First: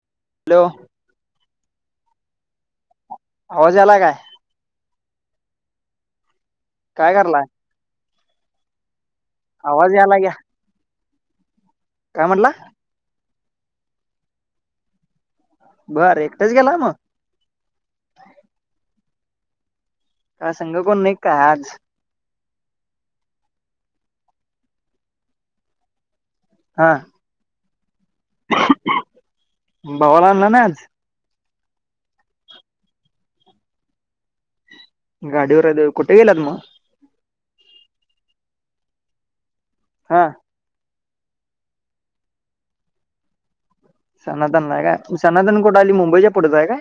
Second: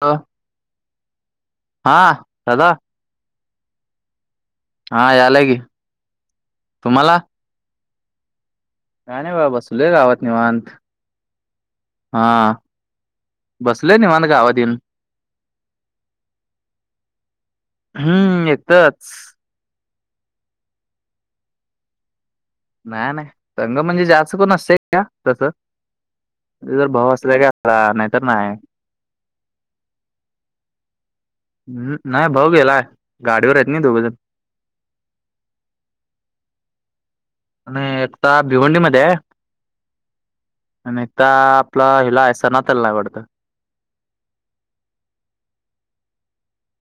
अ! Hello! हा दादा. आवाज आला काय? हा यालाकी. काय करलाय? काय नाही बा बसलोय आवाज याला गावात घ्या निवांत काय म्हटला हा! बसलोय निवांत गावात येऊन. बरं एकटाच गेला म. हूं एकटाच. का संग कोण नाही का आज? नाही, नाही संग म्हणजे जास्त पण नसते तस जर भावू असल्या का. [unintelligible] नाहीतर नाही. भावालाआणल नाही आज. हूं नाही भाऊ गेलाय गाडीवर आहेत नी दोघंजण. गाडीवर आहे देव कुठे गेलात म? नाही आत्ता भिवंडीमध्ये आहे. हं! आण हित आपला व्हिला आहे सण त्याला आवडतं सनातन नाय का सनातन कुठ आली मुंबईच्या पुढचा आहे काय.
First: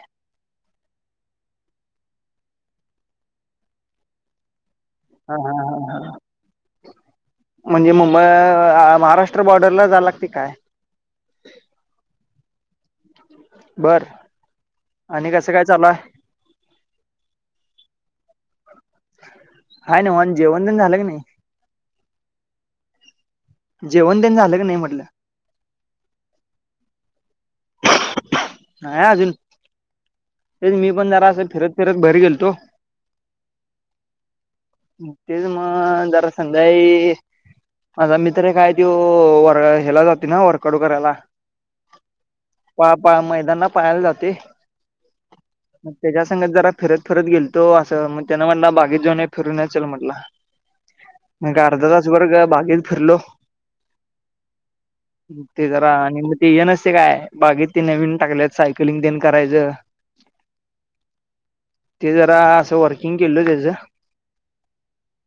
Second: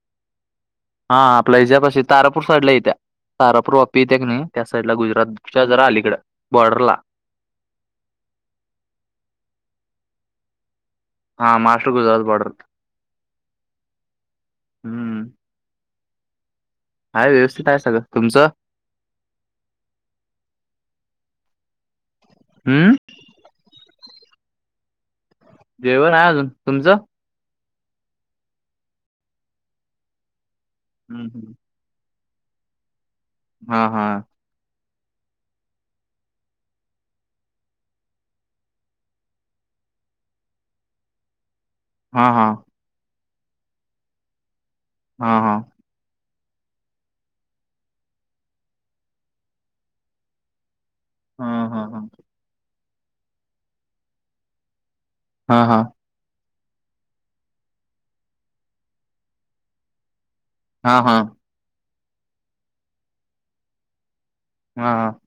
हा आपल्या हच्या पाशी तारापूर साईडला येत्या तारापूर वापी येते क नाही. त्या साइड ला हा हा गुजरातच्या जरा आली कडं बॉर्डरला. म्हणजे मुंबई आ महाराष्ट्र बॉर्डरला आला की काय. हा महाराष्ट्र, गुजरात बॉर्डर बर हम्म आणि कसं काय चालुय. आहे व्यवस्थित आहे सगळं तुमचं? हाय नव्ह न जेवणं झालं की नाही? हम्म जेवण देण झालं की नाही म्हटलं? जेवण आहे अजून. तुमचं? [inaudible] नाही अजून. ते मी पण हम्म, जरा असं हम्म. फिरत- फिरत भैर गेलतो. हा- हा. तेच मग जरा संध्याळी.... माझा मीत्र एक हाय त्यो वर -हेला जातोय ना वर्कआउट करायला. हा -हा. पळा-पळा मैदानला पळायला जातोय. हा -हा. मग त्याच्या संगत जरा फिरत- फिरत गेलतो असं मग त्यान म्हणला बागेत जाऊन फिरून येऊया चल म्हटला. [inaudible] हा म काय अर्धा हा हा तास बर का बागेत फिरलो. म हा ते जरा आणि ते हे नसतय काय बागेत ते नवीन टाकल्यात सायकलिंग तेन करायचं. हा- हा. ते जरा असं वर्किंग केलो तेचं. हा.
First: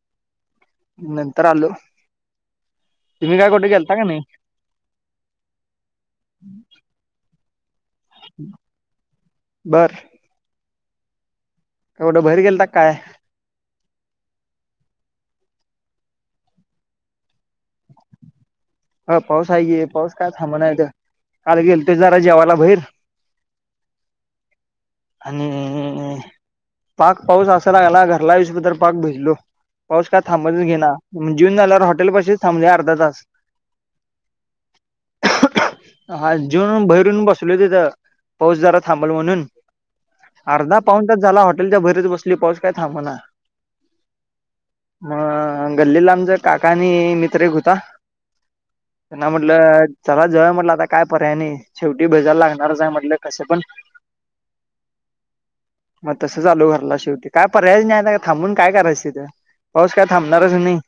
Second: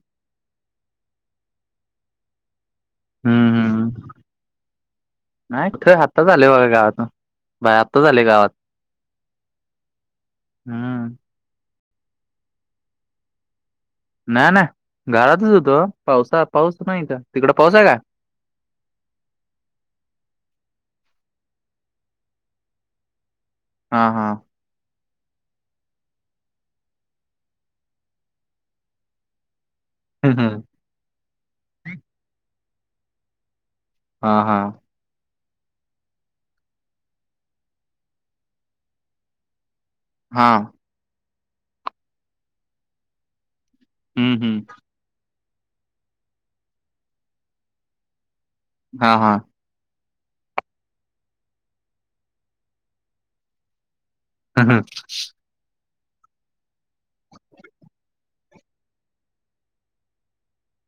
नंतर आलो. तुम्ही काय हम्म कुठे गेलता का हम्म. नाही? नाही आताच आलोय बघा गावातन बा -आताच आलोय गावातन. बरं. हा. म कुठं बहेर गेलता का काय? ना -ना घरातच हुतो, पावसा -पाऊस नाही तर तिकड पाऊस हाय काय? हा पाऊस आहे की पाऊस काय थांबणा इथं काल गेलतीत जरा जेवाला बहिर. हा- हा. हं- -हं- हं -हं- हं........ पाक पाऊस असा लागला घरला येउस तर पाक भिजलो. पाऊस काय हम्म. हम्म. थांबतच घेइना म्ह जेऊनल्यावर हॉटेल पाशीच थांबलोय अर्धातास. हा -हा. हा जीवून भैरून बसलो तिथ पाऊस जरा थांबल म्हणून हा अर्धा पाऊणतास झाला हॉटेलच्या भैरच बसलोय पाऊस काय थांबना. हम्म- हम्म. मग गल्लीला आमचा काका आणि मित्र एक हुता. हा त्यांना हा म्हटलं चला जऊया म्हटलं. आता काय पर्याय नाही. शेवटी भीजायला लागणारच आहे म्हटलं कसं पण. हा -हा [inaudible] मग तसंच आलो घरला शेवटी. काय पर्यायच नाही आता काय थांबून काय करायचं तिथं. पाऊस काय थांबणारच नाही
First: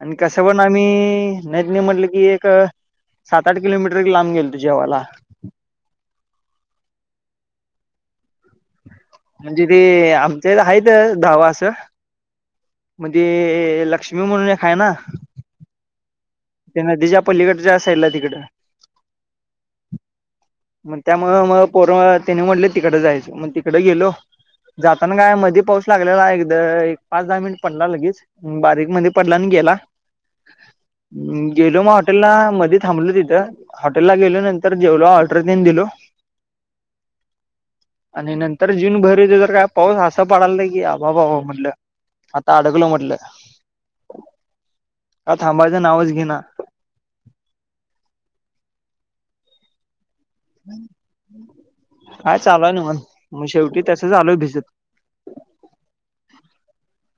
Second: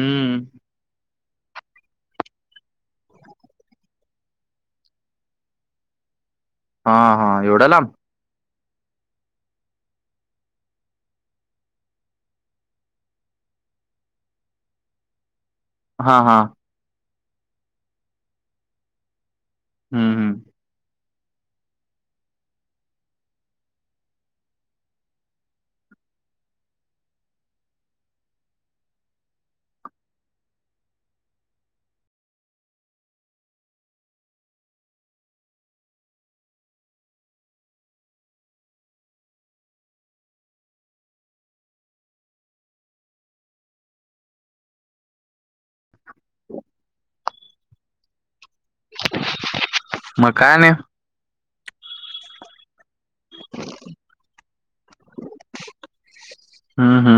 आणि कस पण आम्ही.... नज्ञ म्हटलं की एक सात -आठ किलोमीटर लांब गेलतो जेवायला. हा -हा एवढ्या लांब? म्हणजे ते आमच्या इथ आहेत ढाबा असं म्हणजे लक्ष्मी म्हणून एक हाय ना. हा- हा. ते नदीच्या, पल्लीकडच्या साईडला तिकड हम् हम्. मग त्यामुळे मग पोर त्यानी म्हटले तिकडं जायचं मग तिकडं गेलो. जाताना काय, मध्ये पाऊस लागलेला, एकदा एक पाच दहा मिनिट पडला लगेच बारीक मध्ये पडला, आणि गेला. गेलो मग हॉटेलला, मधी थांबलो तिथं, हॉटेलला गेलो नंतर जेवलो ऑर्डर तेन दिलो. [inaudible] आणि नंतर जून बहिर येतोय, तर काय पाऊस असा पडालता की, अवाबाबा म्हटलं आता अडकलो म्हटल, काय थांबायचं नावच घेना. मग काय नाही हाय चालूय निवांत, मग शेवटी तसच आलो भिजत. हा हा.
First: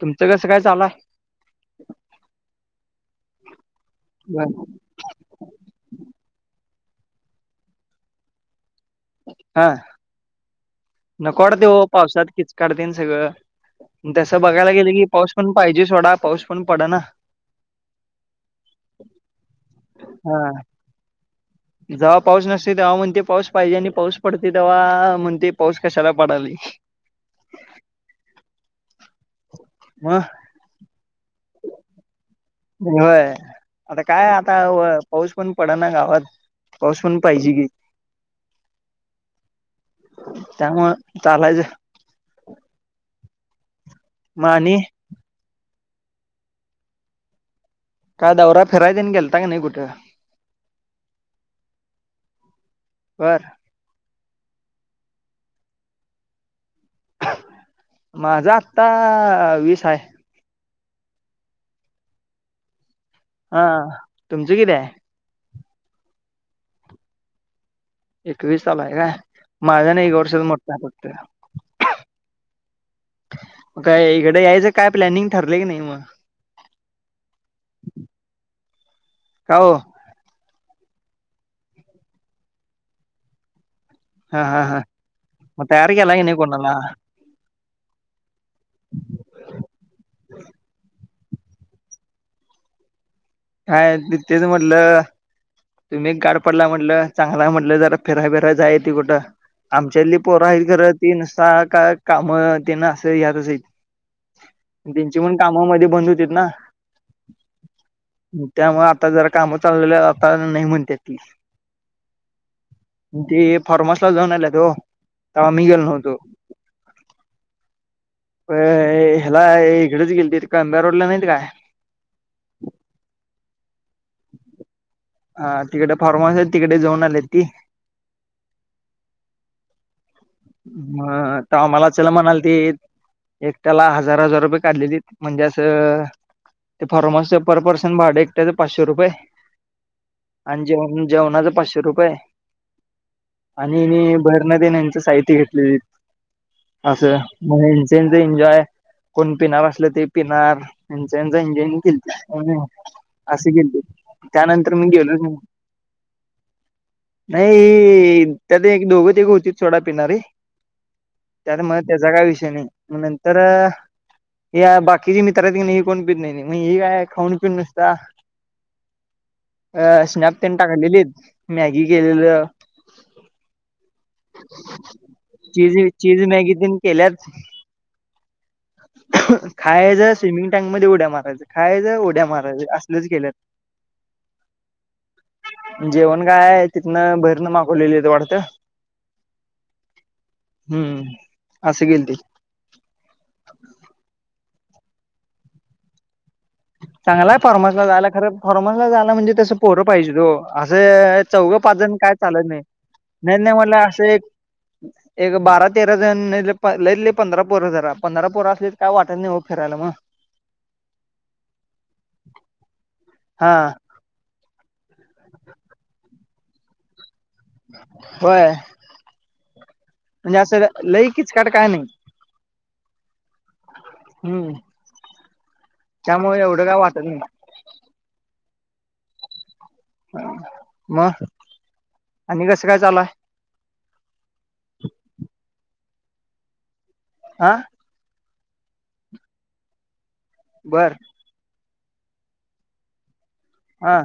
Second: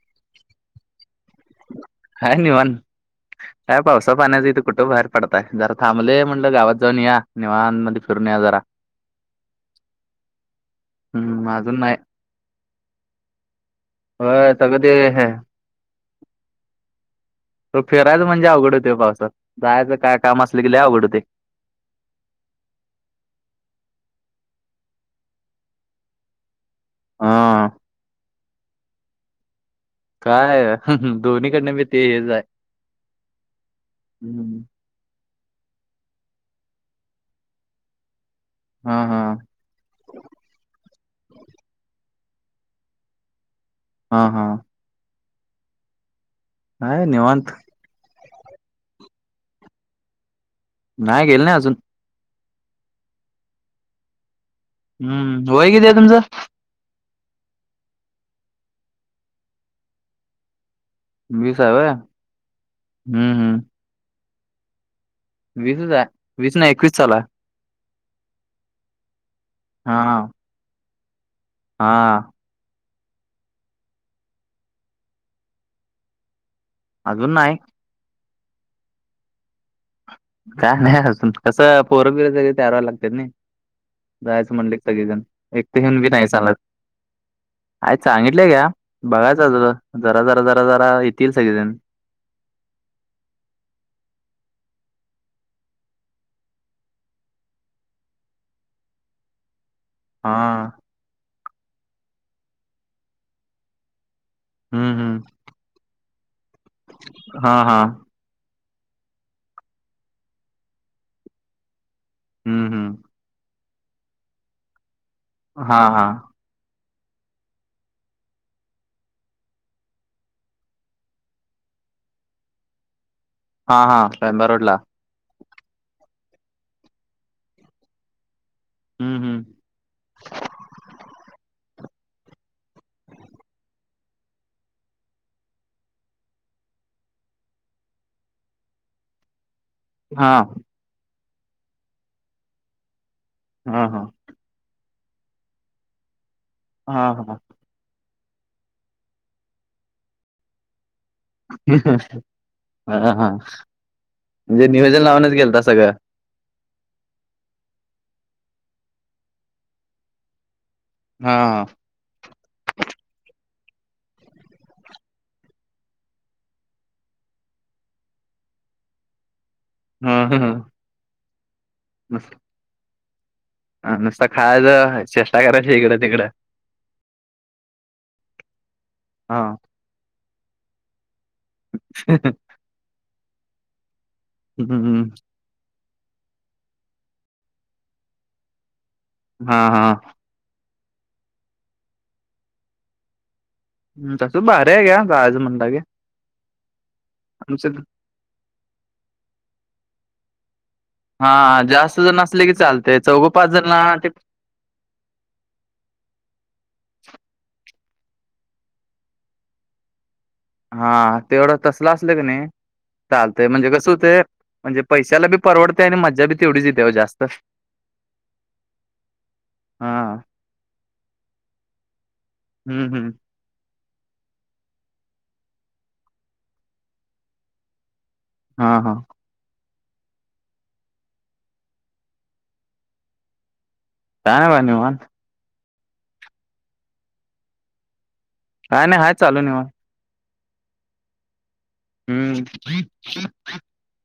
तुमचं कसं काय चालू हाय? हाय निवांत, काय पावसा आहे पाण्याचं हित कुठं बाहेर पडताय, जरा थांबलोय, म्हटलं जरा गावात जाऊन येऊया, निवाांमध्ये फिरून येऊया जरा. हा. नको हम्म वाटतय अजून ओ नाही पावसात, किचकाढ तेन सगळं. तसं होय बघायला सगळं ते गेलं की, हे, पाऊस पण पाहिजे सोडा, पाऊस पण पड ना. तर फीरायचं म्हणजे अवघड होतय ओ पावसात, जायचं काय काम असलं की लय अवघड होतय. जव्हा पाऊस नसतोय तव्हा म्हणतय पाऊस पाहिजे, आणि पाऊस पडतय तव्हा म्हणतय. पाऊस कशाला पडालय. हा. मग काय दोन्हीकडन बी ते हेच आहे. होय, आता काय आता हम्म पाऊस पण पडा ना गावात, पाऊस पण पाहिजे की. हा हा. त्यामुळ चालायचं. हा म हा आणि हाय निवांत. काय दौरा, फिराय तेन गेलता का नाही कुठ? नाही, गेलो नाही अजून. बर. हम्म! वय कितीय हाय तुमच? माझा आत्ता वीस हाय. वीस हाय होय? हम्म हम्म हा, तुमचं किती आहे? वीसच हाय, वीस नाही एकवीस चालू आहे. एकवीस चालू हाय काय, माझ्यान एक हा वर्षाच मोठ हाय फक्त. हा. म काय इकड यायचं काय प्लॅनिंग, ठरलय की नाही मग? अजून नाही. का ओ? काय नाही अजून, कसं पोर बीर सगळी तयार वायला लागत्यात नाही. हा जायचं हा म्हणल की हा सगळीजण, मग एकट तयार येऊन बी केला की नाही चालत. कोणाला आ सांगितलेय घ्या, बघायचं त जरा जरा जरा जरा येतील सगळी जण. काय तेच म्हटलं तुम्ही एक गाडपडला म्हटलं चांगला म्हटलं जरा फिराय फिराय जाय ती कुठं. आमच्या इथली हा पोरं आहेत खरं ते नुसता का काम ते न असं यातच आहेत. हम्म त्यांचे हम्म पण कामामध्ये बंद होतीतना? हा हा. त्यामुळे आता जरा कामं चालुली झालीया आता नाही म्हणत्यात ती. हम्म, हम्म. ते फार्मासला जाऊन आलेत हो तेव्हा मी हा गेलो हा नव्हतो. ह्याला इकडेच गेलती कांदा रोडला नाहीत काय. हा हा कांदा रोडला. हा तिकडे फॉर्मन्स आहे तिकडे जाऊन आलेत ती. हम्म, हम्म. ह तवा मला चल म्हणाल ते एक त्याला हजार, हजार रुपये काढलेली म्हणजे असं ते फर्मासच पर पर्सन भाड एकट्याचे पाचशे रुपये. हा आणि जेवण जेवणाच पाचशे रुपये आणि हा हा [unintelligible] यांच साहित्य घेतलेली हा असं हा म्हहे त्याच एन्जॉय कोण पिणार असल ते पिणार त्यांचा त्यांचा एन्जॉय त्यांनी केलता. हा हा अस गेलते, म्हणजे त्यानंतर मी नियोजन गेलो लावूनच गेलता सगळं नाही त्यात एक दोघ तिघ होतीत सोडा पिणारी. हा तर हा मग त्याचा काय विषय नाही म नंतर या बाकीचे मित्र आहेत कनी ही कोण पित नाहीती मग हे काय खाऊ पिऊन नुसत अ स्नॅप ह ह तेन टाकाय गेलीत मॅगी केलेलं अन नुसता खायचं चेष्ट चीज, चीजि मॅगी तेन केल्यात हा खायाच स्विमिंग टँक मध्ये ऊड्या मारायच. खायच उढ्या मारायच असलच केल्यात. हम्म, हम्म. जेवण काय तिथनं बाहेरनं मागवलेली त वाटतं. हा हा. हम्म असं गेलते. हम्म तस भारी आहे ग्या जायचं म्हणल तर. चांगलाय फॉर्मसला जायला खरं फॉर्मसला जायला म्हणजे तसं पोरं पाहिजेत ओ. असं चौघं, हा पाच जण जास्त काय असले चालत की नाहीत चालतय चौघं पाच नाही जण म्हटला ना असं ते एक एक बारा, तेरा जण लयतलय पंधरा पोर धरा. पंधरा पोर असले तर काय वाटत नाही हो फिरायला मग हा तेवढं तसल असल की नाही चालतय हा म्हणजे कस होतय म्हणजे पैशाला बी परवडते आणि मज्जा बी तेवढच येते जास्त होय. हा म्हणजे असं लईकीच काट काय नाही. हम्म, हम्म. हम्म. त्यामुळे एवढं काय वाटत नाही. हा हा. मग आणि कसं काय चाला कायं म्हंणे मंग हां कायं नाहीं कायं चालूं निवांत. बरं हम्मं हां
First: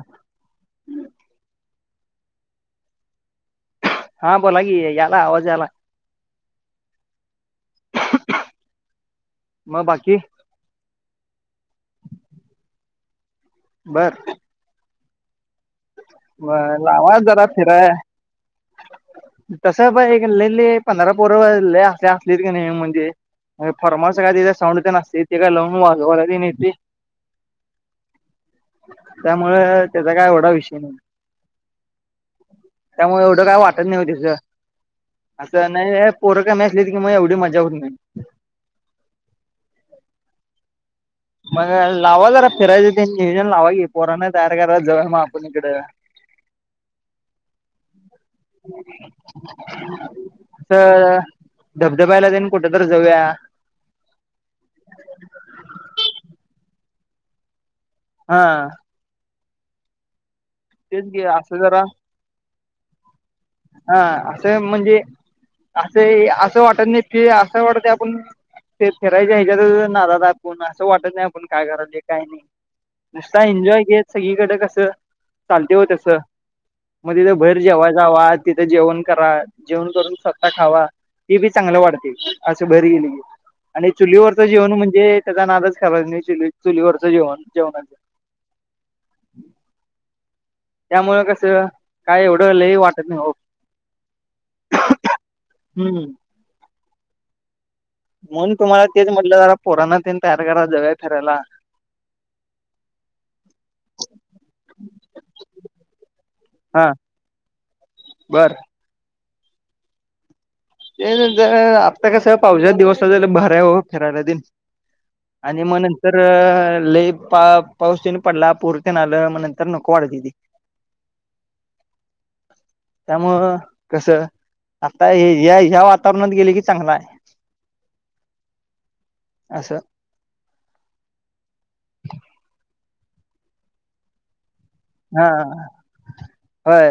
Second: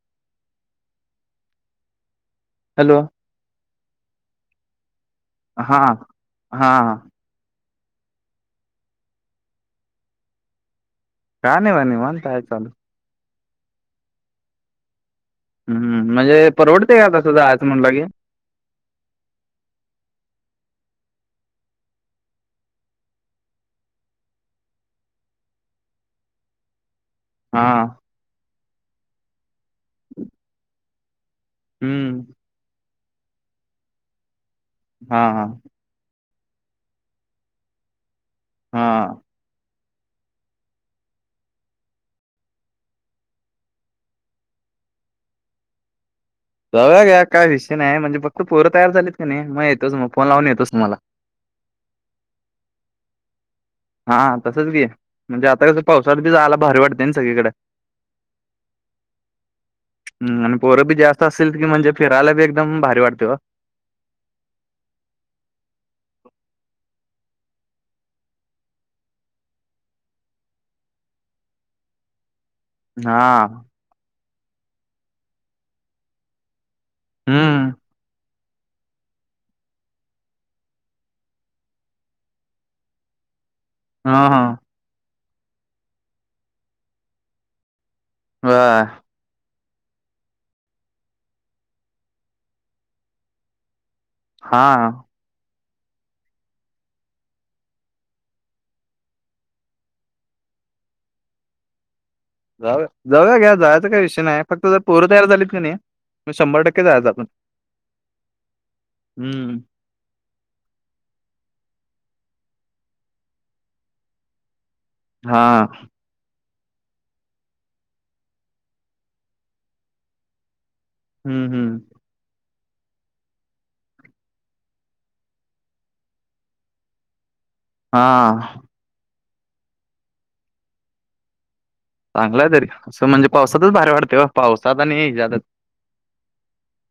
हॅलो हां बोलां की यां हां हां मंग बाकी कायं नाहीं बघां निवांत निवांत हांय निवांत येतातं बरं हम्मं म्हणजे परवडते कां लावा तसं जरा जायचं फिराय म्हणलं की. तसं बां एकां लेले पंधरा पोरं लंय असे असलेत कने म्हणजे फॉर्मन्स कायं तित साऊंड हे ते न असतंय ते कायं लावूंन वाजवायंला बी येतंय. हां त्यांमुळे त्यांचा कायं एवढां विषय नाहीं हम्म त्यांमुळे कायं वाटतं नाहीं व तित हा हा असं नाहीय पोरं कामी असली की मं एवढी मज्जा होतं नाहीं. हां मंग लावां जरां फिरायचं तीनं नियोजन लावां की पोरांण तयार करायचं जवळं मंग आपणं इकडे जाऊंया घ्यां कायं विषय नाहीं म्हंजे फतं पोरं तयांर झालीत कां नाहीं मंग येतोच मंग फोन लावूंन येतोच तुम्हांला. धबधब्याच्या लागतं ते न कुठं तरं जाऊंया. हां तसंच घे म्हणजे आंता कसं पावसांत बी जायंला भारी वाटते नां सगळींकडे. हां हम्मं आणि पोरं बी तेच जास्तं असेल असं की म्हणजे फिरायंला बी एकदंम भारी वाटतें बां हां असं म्हणजे असं असं वाटतं नाहीं कि असं वाटतं आपणं ते फिरायच्यां ह्यांच्यात नांत आपणं असं वाटतं नाहीं आपणं कायं करायचं कांहीं नाहीं हा नुसतां एन्जॉय घेतं सगळींकडे कसं चालते होतसं मंग तिथं भहेर हम्म जेवायचां वासं तिथे जेवणं करां जेवणं करूंन स्वंतः खांवा ते बी चांगलं वाढते असं बरी गली कि आणि हा चुलीवरचं हा जेवणं म्हणजे त्यांचा नादंच करायचं नाहीं चु चुलीवरचं जेवणं जेवणांच वां त्यामुळें कसं कायं एवढं लही वाटतं नाहीं हो हां हम्मं मंग तुम्हांला तेचं म्हटलं जरां पोरांण तनं तयारी करां जाऊयां फिरायंला जाऊं जाऊयां घ्यां जायचं कांहीं विषय नाहीं फक्तं जे पोरं तयार झालीत कां नाहीं मंग शंभर टक्के जांयजांतात बरं हम्मं ते आंत्ता कसं पावसाचे दिवसं झाले भऱं आहे हो फिरायंला दिन हा आणि म्हनं नंतर तरं लले पा पाऊस तंने पडलां पोरतेन आलं मंग नंतर नको वाढतं तेथी हम्मं हम्मं त्यामुळं कस आता हे या ह्या वातावरणात गेले की चांगला आहे. हा. अस. चांगलय तरी. असं म्हणजे पावसातच भारी वाटते हो. पावसात आणि जा हा क होय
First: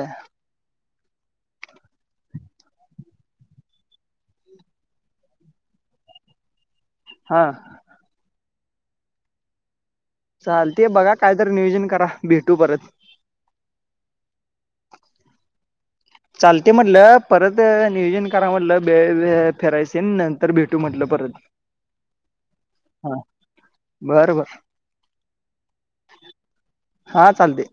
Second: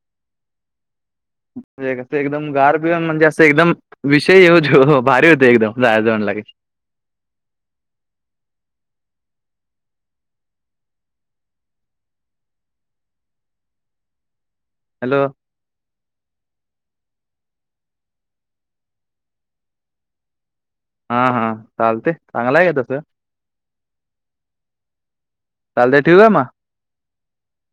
एकदम गारबीण, म्हणजे असं एकदम विषय ये जो भारी होते एकदम. जायाच म्हणलं की. हा. चाल ते बघा. कायतरी नियोजन करा. भेटू परत. हॅलो. चालते म्हणलं. परत नियोजन करा म्हणलं. बे बे फेरायचन हा हा चालते य. चागलाय का तस. हा बरं बरं चालतेय ठेऊ का म? हा चालते.